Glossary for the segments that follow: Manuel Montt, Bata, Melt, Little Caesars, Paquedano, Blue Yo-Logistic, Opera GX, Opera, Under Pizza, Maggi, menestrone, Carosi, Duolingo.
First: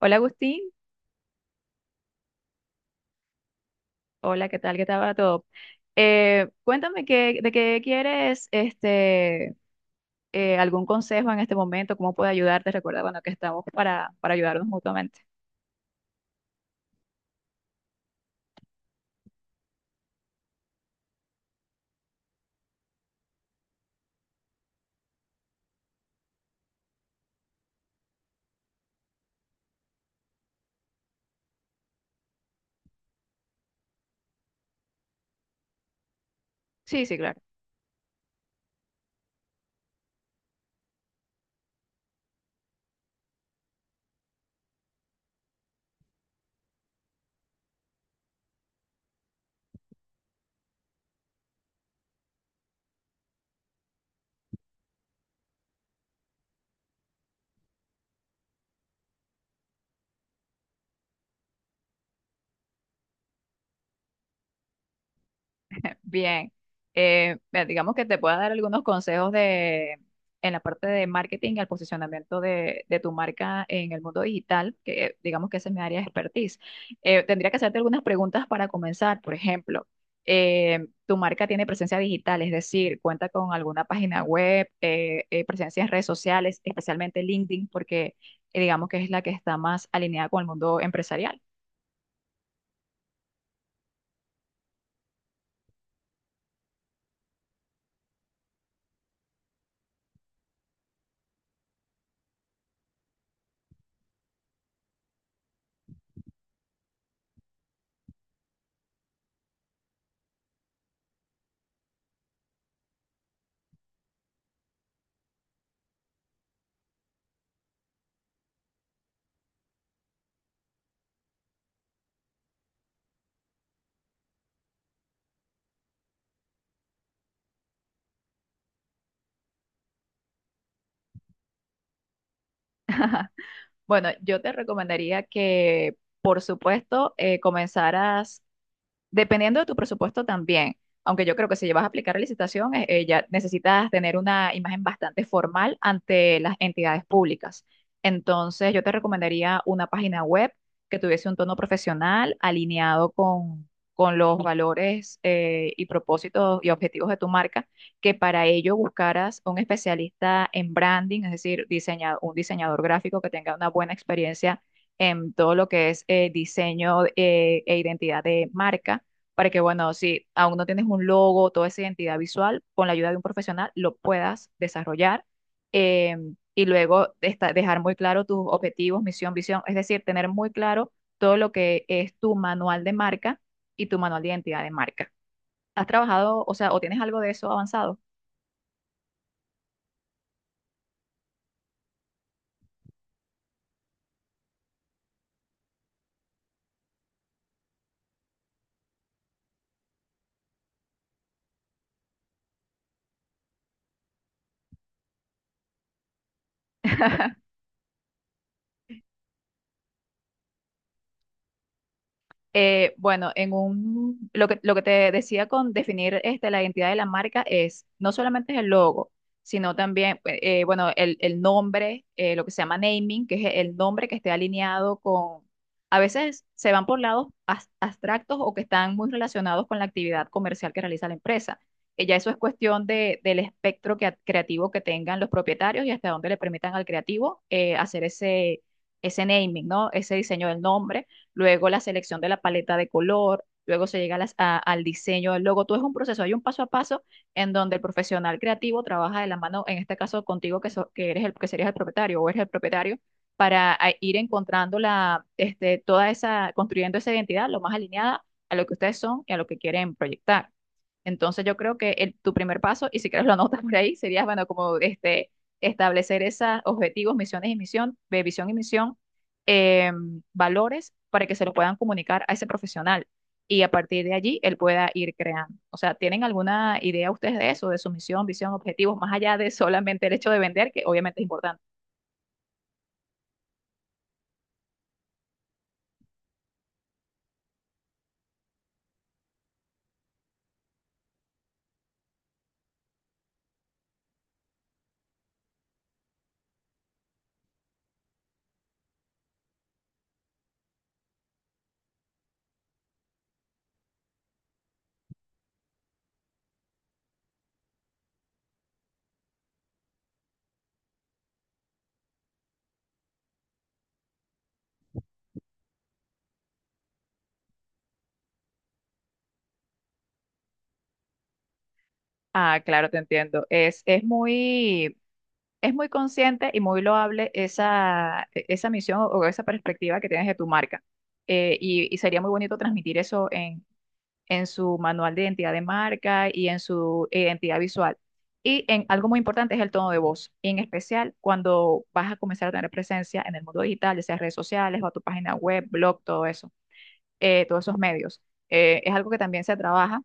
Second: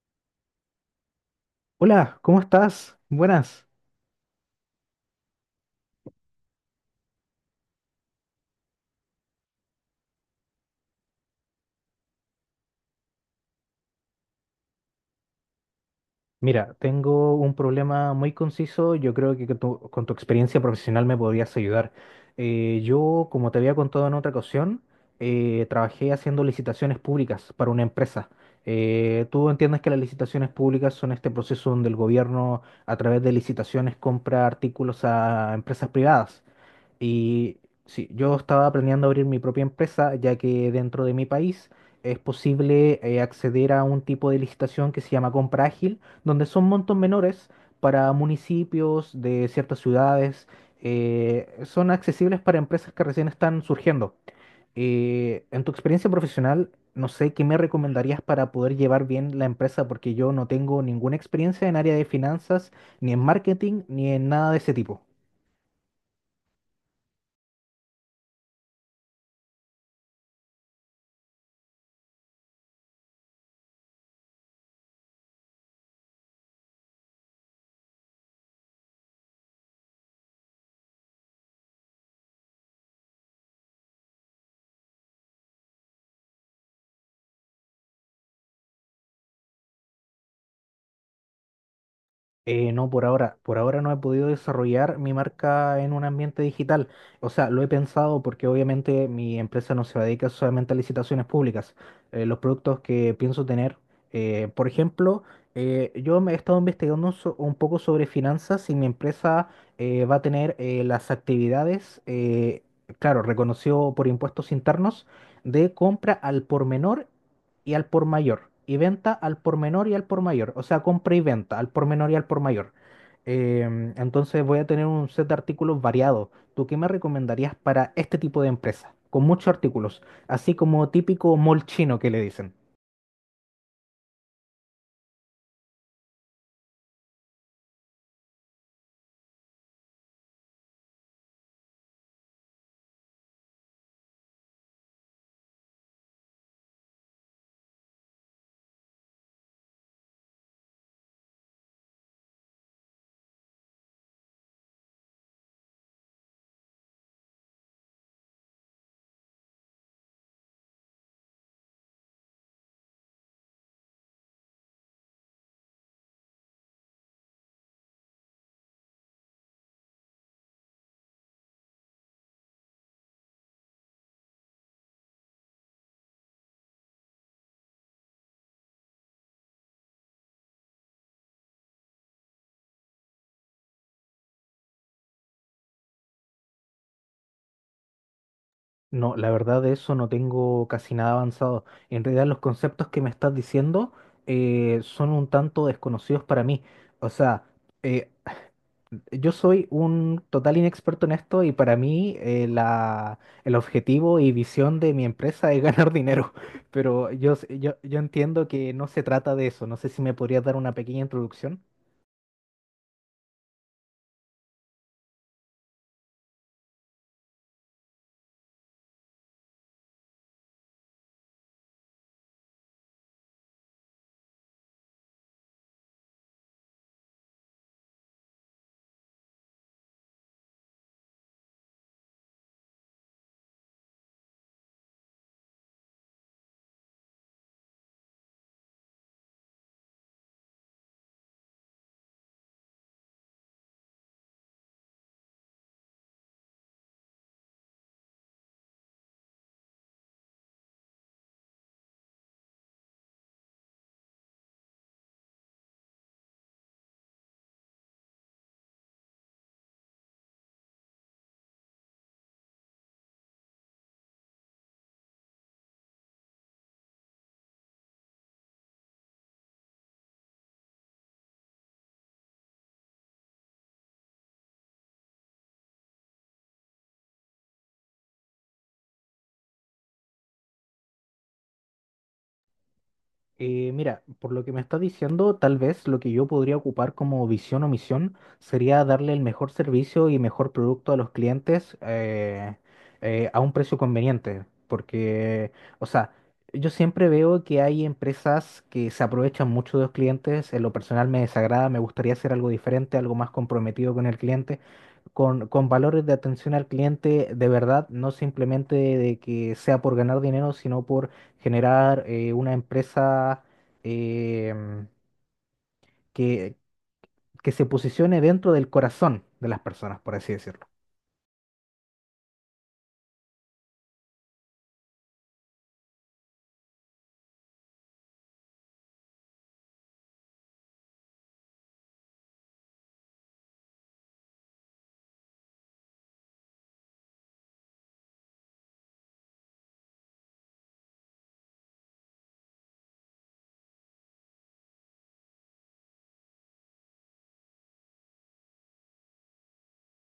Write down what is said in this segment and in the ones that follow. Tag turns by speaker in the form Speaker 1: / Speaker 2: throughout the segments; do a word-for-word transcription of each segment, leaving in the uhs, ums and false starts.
Speaker 1: Hola Agustín,
Speaker 2: Hola, ¿cómo estás? Buenas.
Speaker 1: hola, ¿qué tal? ¿Qué tal va todo? Eh, cuéntame qué, de qué quieres este, eh, algún consejo en este momento, cómo puedo ayudarte. Recuerda, bueno, que estamos para, para ayudarnos mutuamente.
Speaker 2: Mira, tengo un problema muy conciso. Yo creo que tú- con tu experiencia profesional me podrías ayudar. Eh, yo, como te había contado en otra ocasión, eh, trabajé haciendo licitaciones públicas para una empresa. Eh, tú entiendes que las licitaciones públicas son este proceso donde el gobierno, a través de licitaciones, compra artículos a empresas privadas.
Speaker 1: Sí, sí, claro.
Speaker 2: Y sí, yo estaba planeando abrir mi propia empresa, ya que dentro de mi país es posible eh, acceder a un tipo de licitación que se llama compra ágil, donde son montos menores para municipios de ciertas ciudades. Eh, son accesibles para empresas que recién están surgiendo. Eh, en tu experiencia profesional, no sé qué me recomendarías para poder llevar bien la empresa, porque yo no tengo ninguna experiencia en área de finanzas, ni en marketing, ni en nada de ese tipo.
Speaker 1: Bien, eh, mira, digamos que te pueda dar algunos consejos de, en la parte de marketing y el posicionamiento de, de tu marca en el mundo digital, que eh, digamos que esa es mi área de expertise. Eh, tendría que hacerte algunas preguntas para comenzar. Por ejemplo, eh, tu marca tiene presencia digital, es decir, cuenta con alguna página web, eh, eh, presencia en redes sociales, especialmente LinkedIn, porque eh, digamos que es la que está más alineada con el mundo empresarial.
Speaker 2: Eh, no, por ahora. Por ahora no he podido desarrollar mi marca en un ambiente digital. O sea, lo he pensado porque obviamente mi empresa no se dedica solamente a licitaciones públicas. Eh, los productos que pienso tener, eh, por ejemplo, eh, yo me he estado investigando so- un poco sobre finanzas y mi empresa eh, va a tener eh, las actividades, eh, claro, reconocido por impuestos internos, de compra al por menor y al por mayor, y venta al por menor y al por mayor, o sea, compra y venta al por menor y al por mayor. Em, entonces voy a tener un set de artículos variado. ¿Tú qué me recomendarías para este tipo de empresa? Con muchos artículos, así como típico mall chino que le dicen.
Speaker 1: Bueno, yo te recomendaría que, por supuesto, eh, comenzaras dependiendo de tu presupuesto también, aunque yo creo que si vas a aplicar la licitación, eh, eh, ya necesitas tener una imagen bastante formal ante las entidades públicas. Entonces, yo te recomendaría una página web que tuviese un tono profesional alineado con, con los valores eh, y propósitos y objetivos de tu marca, que para ello buscaras un especialista en branding, es decir, diseña- un diseñador gráfico que tenga una buena experiencia en todo lo que es eh, diseño eh, e identidad de marca para que, bueno, si aún no tienes un logo, toda esa identidad visual, con la ayuda de un profesional lo puedas desarrollar eh, y luego esta- dejar muy claro tus objetivos, misión, visión, es decir, tener muy claro todo lo que es tu manual de marca y tu manual de identidad de marca. ¿Has trabajado, o sea, o tienes algo de eso avanzado?
Speaker 2: No, la verdad de eso no tengo casi nada avanzado. En realidad los conceptos que me estás diciendo eh, son un tanto desconocidos para mí. O sea, eh, yo soy un total inexperto en esto y para mí eh, la, el objetivo y visión de mi empresa es ganar dinero, pero yo, s- yo, yo entiendo que no se trata de eso. No sé si me podrías dar una pequeña introducción.
Speaker 1: Eh, bueno, en un, lo que, lo que te decía con definir este, la identidad de la marca es no solamente es el logo, sino también, eh, eh, bueno, el, el nombre, eh, lo que se llama naming, que es el nombre que esté alineado con, a veces se van por lados as- abstractos o que están muy relacionados con la actividad comercial que realiza la empresa. Eh, ya eso es cuestión de, del espectro que- creativo que tengan los propietarios y hasta dónde le permitan al creativo eh, hacer ese, ese naming, ¿no? Ese diseño del nombre luego la selección de la paleta de color, luego se llega a las- a- al diseño del logo. Todo es un proceso, hay un paso a paso en donde el profesional creativo trabaja de la mano, en este caso contigo, que, so- que eres el, que serías el propietario o eres el propietario, para ah, ir encontrando la, este, toda esa, construyendo esa identidad lo más alineada a lo que ustedes son y a lo que quieren proyectar. Entonces yo creo que el- tu primer paso, y si quieres lo anotas por ahí, sería, bueno, como este, establecer esos objetivos, misiones y misión, de visión y misión eh, valores para que se lo puedan comunicar a ese profesional y a partir de allí él pueda ir creando. O sea, ¿tienen alguna idea ustedes de eso, de su misión, visión, objetivos, más allá de solamente el hecho de vender, que obviamente es importante?
Speaker 2: Eh, mira, por lo que me está diciendo, tal vez lo que yo podría ocupar como visión o misión sería darle el mejor servicio y mejor producto a los clientes eh, eh, a un precio conveniente. Porque, o sea, yo siempre veo que hay empresas que se aprovechan mucho de los clientes. En lo personal me desagrada, me gustaría hacer algo diferente, algo más comprometido con el cliente con, con valores de atención al cliente de verdad, no simplemente de que sea por ganar dinero, sino por generar eh, una empresa em, que, que se posicione dentro del corazón de las personas, por así decirlo.
Speaker 1: Ah, claro, te entiendo. Es, es muy, es muy consciente y muy loable esa, e- esa misión o esa perspectiva que tienes de tu marca. Eh, y, y sería muy bonito transmitir eso en su manual de identidad de marca y en su identidad visual. Y en algo muy importante es el tono de voz, y en especial cuando vas a comenzar a tener presencia en el mundo digital, ya sea redes sociales o a tu página web, blog, todo eso, eh, todos esos medios. Eh, es algo que también se trabaja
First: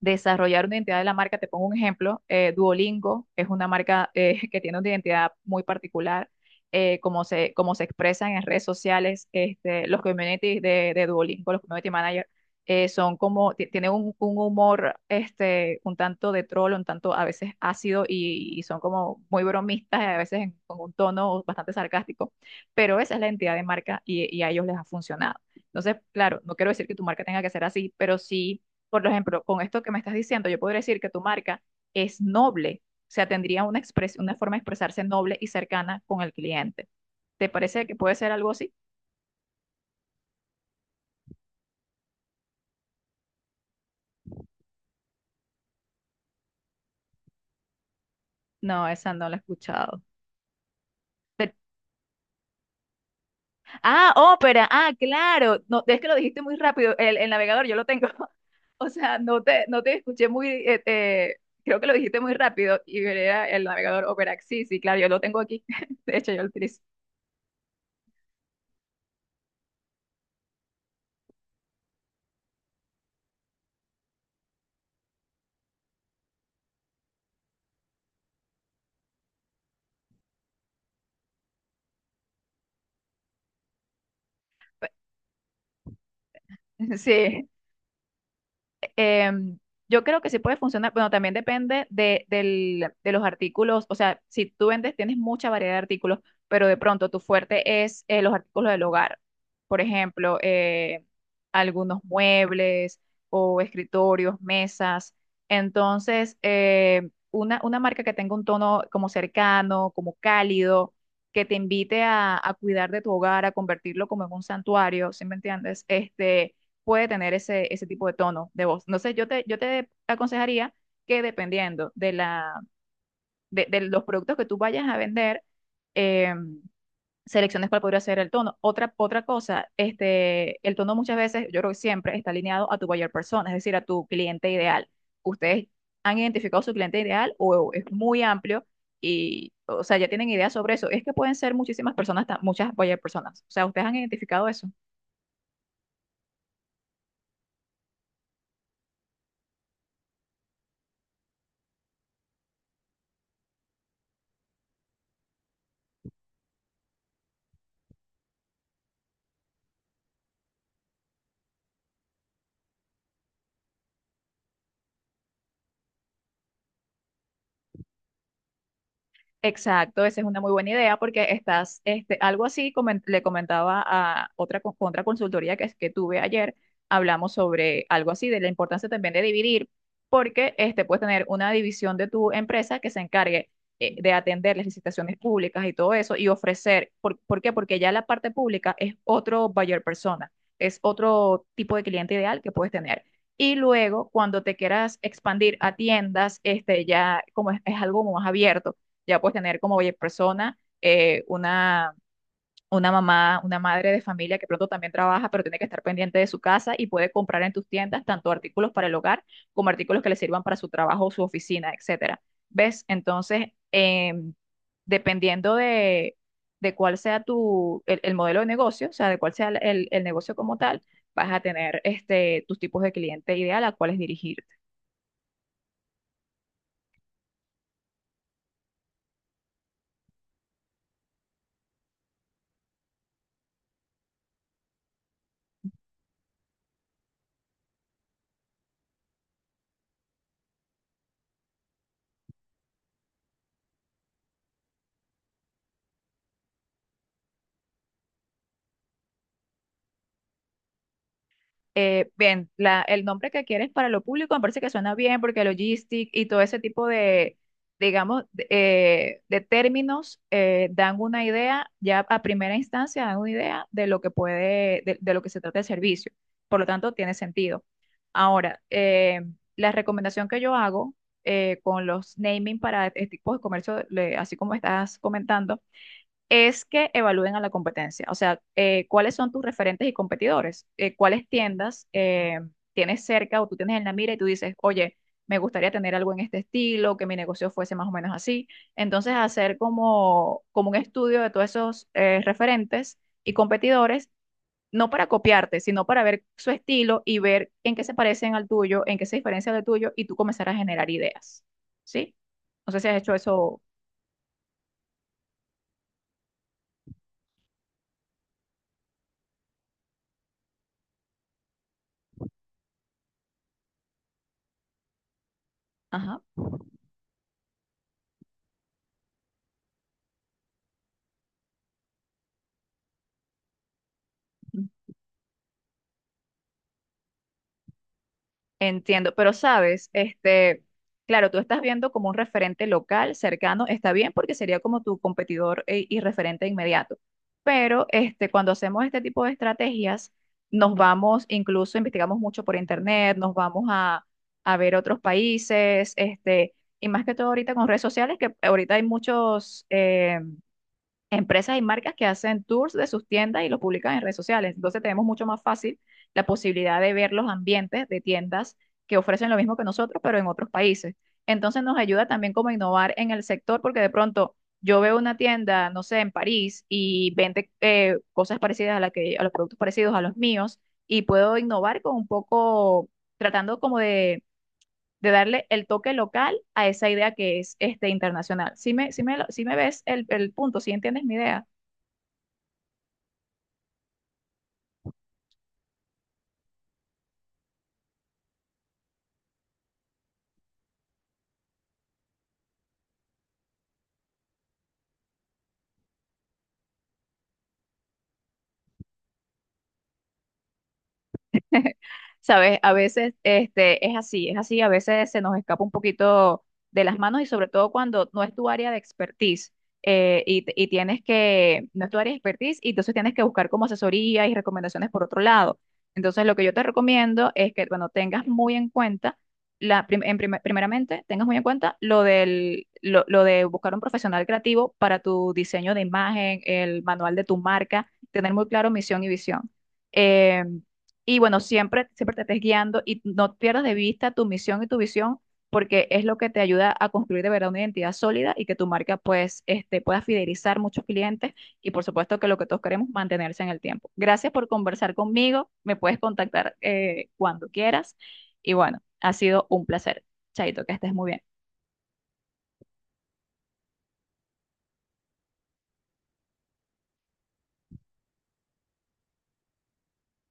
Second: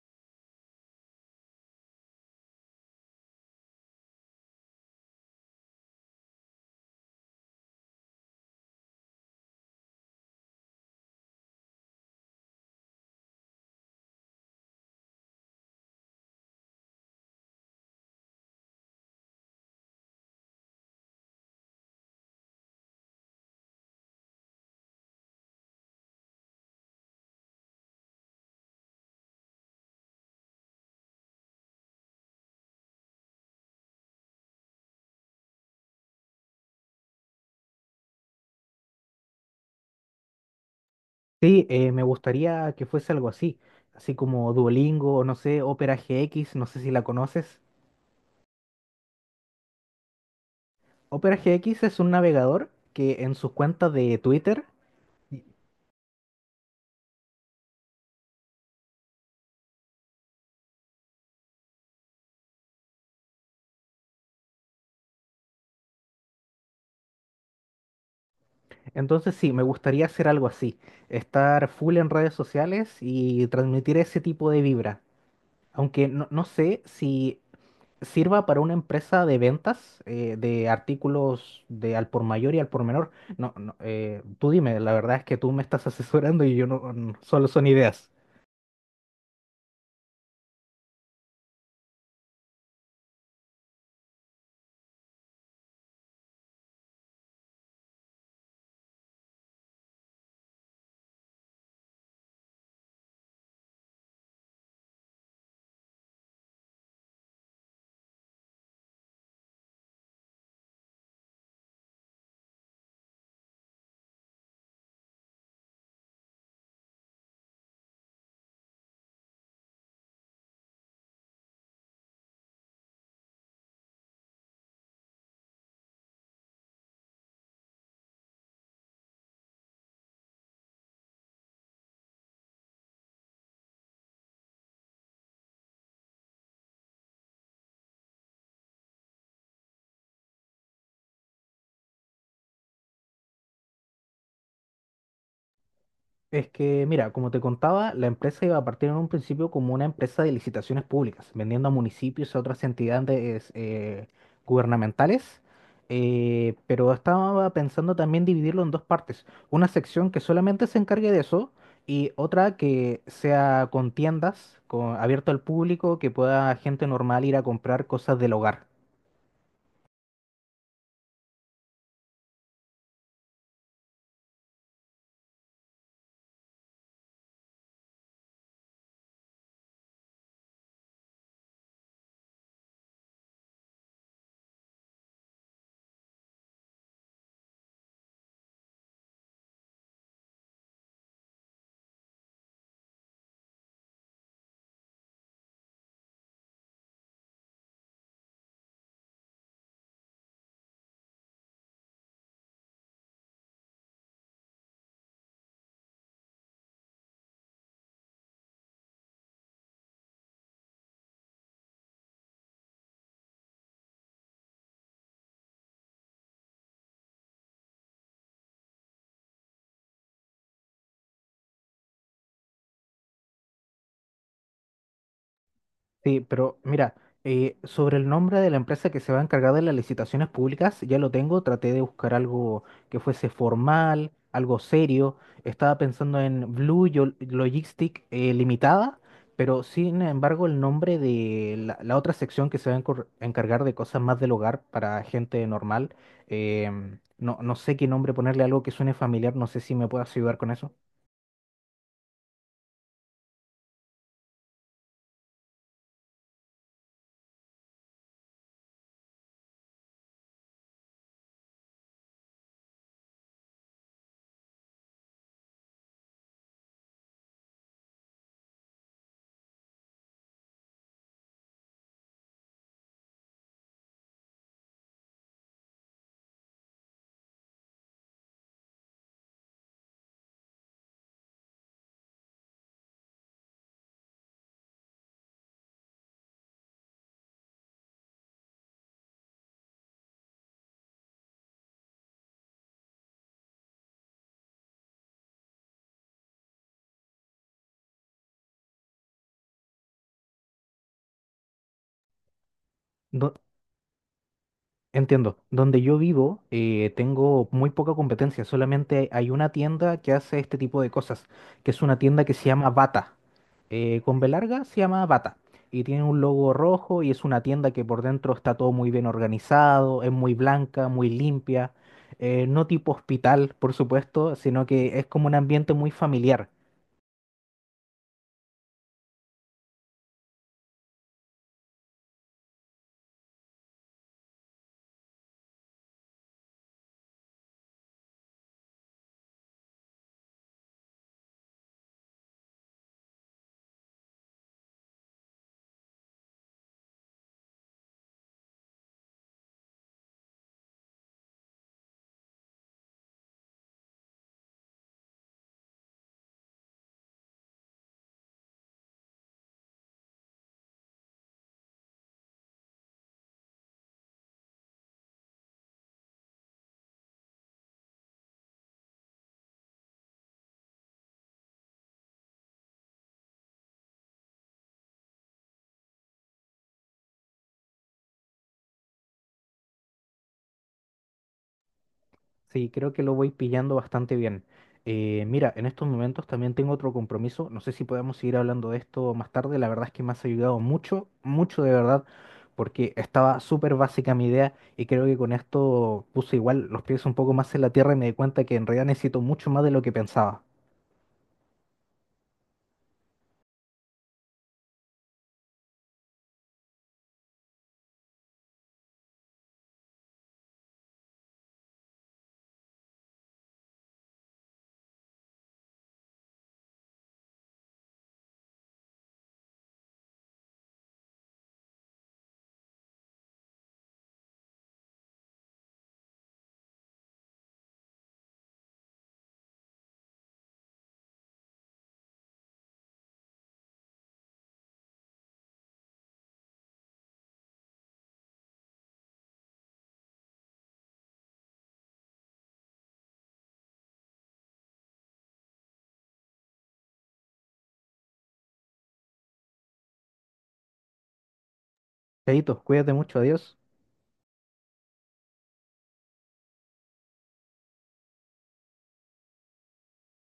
Speaker 1: desarrollar una identidad de la marca. Te pongo un ejemplo, eh, Duolingo es una marca eh, que tiene una identidad muy particular, eh, como se, como se expresan en redes sociales, este, los communities de, de Duolingo, los community managers, eh, son como, ti- tienen un, un humor este, un tanto de troll, un tanto a veces ácido y, y son como muy bromistas, a veces en- con un tono bastante sarcástico, pero esa es la identidad de marca y, y a ellos les ha funcionado. Entonces, claro, no quiero decir que tu marca tenga que ser así, pero sí por ejemplo, con esto que me estás diciendo, yo podría decir que tu marca es noble, o sea, tendría una, expres- una forma de expresarse noble y cercana con el cliente. ¿Te parece que puede ser algo así?
Speaker 2: Sí, eh, me gustaría que fuese algo así, así como Duolingo, o no sé, Opera G X, no sé si la conoces.
Speaker 1: No, esa no la he escuchado.
Speaker 2: Opera
Speaker 1: Te
Speaker 2: G X es un navegador que en sus cuentas
Speaker 1: Ah,
Speaker 2: de Twitter,
Speaker 1: Opera, ah,
Speaker 2: y-
Speaker 1: claro. No, es que lo dijiste muy rápido. El, el navegador, yo lo tengo. O sea, no te, no te escuché muy, eh, eh, creo que lo dijiste muy rápido. Y era el navegador Opera. Sí, sí, claro, yo lo tengo aquí. De hecho, yo lo utilizo.
Speaker 2: entonces sí, me gustaría hacer algo así, estar full en redes sociales y transmitir ese tipo de vibra. Aunque no, no sé si sirva para una empresa de ventas eh, de artículos de al por mayor y al por menor. No, no, eh, tú dime, la verdad es que tú me estás asesorando y yo no, no- solo
Speaker 1: Sí,
Speaker 2: son ideas.
Speaker 1: em, yo creo que sí puede funcionar. Bueno, también depende de, del- de los artículos. O sea, si tú vendes, tienes mucha variedad de artículos, pero de pronto tu fuerte es eh, los artículos del hogar. Por ejemplo, eh, algunos muebles o escritorios, mesas. Entonces, eh, una, una marca que tenga un tono como cercano, como cálido, que te invite a, a cuidar de tu hogar, a convertirlo como en un santuario, ¿sí me entiendes? Este puede tener ese, ese tipo de tono de voz. Entonces, yo te, yo te aconsejaría que dependiendo de, la, de, de los productos que tú vayas a vender, eh, selecciones cuál podría ser el tono. Otra, otra cosa, este, el tono muchas veces, yo creo que siempre está alineado a tu buyer persona, es decir, a tu cliente ideal. Ustedes han identificado su cliente ideal o es muy amplio y, o sea, ya tienen ideas sobre eso. Es que pueden ser muchísimas personas, ta- muchas buyer personas. O sea, ustedes han identificado eso.
Speaker 2: Es que, mira, como te contaba, la empresa iba a partir en un principio como una empresa de licitaciones públicas, vendiendo a municipios y otras entidades eh, gubernamentales, eh, pero estaba pensando también dividirlo en dos partes, una sección que solamente se encargue de eso y otra que sea con tiendas, con, abierto al público, que pueda gente normal ir a comprar cosas del hogar.
Speaker 1: Exacto, esa es una muy buena idea porque estás, este, algo así comen- le comentaba a otra, co- otra consultoría que, es- que tuve ayer, hablamos sobre algo así de la importancia también de dividir, porque este, puedes tener una división de tu empresa que se encargue eh, de atender las licitaciones públicas y todo eso y ofrecer, ¿por, por qué? Porque ya la parte pública es otro buyer persona, es otro tipo de cliente ideal que puedes tener. Y luego, cuando te quieras expandir a tiendas, este, ya como es es algo más abierto ya puedes tener como oye, persona, eh, una, una mamá, una madre de familia que pronto también trabaja, pero tiene que estar pendiente de su casa y puede comprar en tus tiendas tanto artículos para el hogar como artículos que le sirvan para su trabajo, su oficina, etcétera. ¿Ves? Entonces, em, dependiendo de, de cuál sea tu, el, el modelo de negocio, o sea, de cuál sea el, el- el negocio como tal, vas a tener este, tus tipos de cliente ideal a cuáles dirigirte.
Speaker 2: Sí, pero mira, eh, sobre el nombre de la empresa que se va a encargar de las licitaciones públicas, ya lo tengo, traté de buscar algo que fuese formal, algo serio. Estaba pensando en Blue Yo- Logistic eh, Limitada, pero sin embargo el nombre de la, la otra sección que se va a encor- encargar de cosas más del hogar para gente normal, em, no, no sé qué nombre ponerle, algo que suene familiar, no sé si me puedes ayudar con eso.
Speaker 1: eh, bien, la, el nombre que quieres para lo público me parece que suena bien porque logistic y todo ese tipo de, digamos, de, eh, de términos eh, dan una idea, ya a primera instancia dan una idea de lo que puede, de, de lo que se trata el servicio. Por lo tanto, tiene sentido. Ahora, eh, la recomendación que yo hago eh, con los naming para este tipo de comercio, le- así como estás comentando, es que evalúen a la competencia. O sea, eh, ¿cuáles son tus referentes y competidores? Eh, ¿cuáles tiendas eh, tienes cerca o tú tienes en la mira y tú dices, oye, me gustaría tener algo en este estilo, que mi negocio fuese más o menos así? Entonces, hacer como, como un estudio de todos esos eh, referentes y competidores. No para copiarte, sino para ver su estilo y ver en qué se parecen al tuyo, en qué se diferencia del tuyo, y tú comenzar a generar ideas. ¿Sí? No sé si has hecho eso.
Speaker 2: Entiendo. Donde yo vivo, eh, tengo muy poca competencia. Solamente hay una tienda que hace este tipo de cosas, que es una tienda que se llama Bata. Eh, con B larga se llama Bata. Y tiene un
Speaker 1: Ajá.
Speaker 2: logo rojo y es una tienda que por dentro está todo muy bien organizado, es muy blanca, muy limpia. eh, no tipo hospital, por supuesto, sino que es como un ambiente muy familiar.
Speaker 1: Entiendo, pero sabes, este, claro, tú estás viendo como un referente local cercano, está bien porque sería como tu competidor e- y referente inmediato. Pero este, cuando hacemos este tipo de estrategias, nos vamos, incluso investigamos mucho por internet, nos vamos a, a ver otros países, este, y más que todo ahorita con redes sociales, que ahorita hay muchos eh, empresas y marcas que hacen tours de sus tiendas y los publican en redes sociales. Entonces tenemos mucho más fácil la posibilidad de ver los ambientes de tiendas que ofrecen lo mismo que nosotros, pero en otros países. Entonces nos ayuda también como a innovar en el sector, porque de pronto yo veo una tienda, no sé, en París y vende eh, cosas parecidas a la que, a los productos parecidos a los míos, y puedo innovar con un poco, tratando como de, de darle el toque local a esa idea que es este internacional. Si me, sí me, lo- sí me ves el, el punto, si entiendes mi idea.
Speaker 2: Sí, creo que lo voy pillando bastante bien. Eh, mira, en estos momentos también tengo otro compromiso. No sé si podemos seguir hablando de esto más tarde. La verdad es que me has ayudado mucho, mucho de verdad, porque estaba súper básica mi idea y creo que con esto puse igual los pies un poco más en la tierra y me di cuenta que en realidad necesito mucho más de lo que pensaba.
Speaker 1: Sabes, a veces este, es así, es así, a veces se nos escapa un poquito de las manos y sobre todo cuando no es tu área de expertise eh, y, t- y tienes que, no es tu área de expertise y entonces tienes que buscar como asesoría y recomendaciones por otro lado. Entonces lo que yo te recomiendo es que, bueno, tengas muy en cuenta, la, prim- en primer- primeramente, tengas muy en cuenta lo del, lo, lo de buscar un profesional creativo para tu diseño de imagen, el manual de tu marca, tener muy claro misión y visión. Em, y bueno, siempre, siempre te estés guiando y no pierdas de vista tu misión y tu visión, porque es lo que te ayuda a construir de verdad una identidad sólida y que tu marca pues este, pueda fidelizar muchos clientes y por supuesto que lo que todos queremos, mantenerse en el tiempo. Gracias por conversar conmigo, me puedes contactar eh, cuando quieras y bueno, ha sido un placer. Chaito, que estés muy bien.
Speaker 2: Chaito, cuídate mucho, adiós.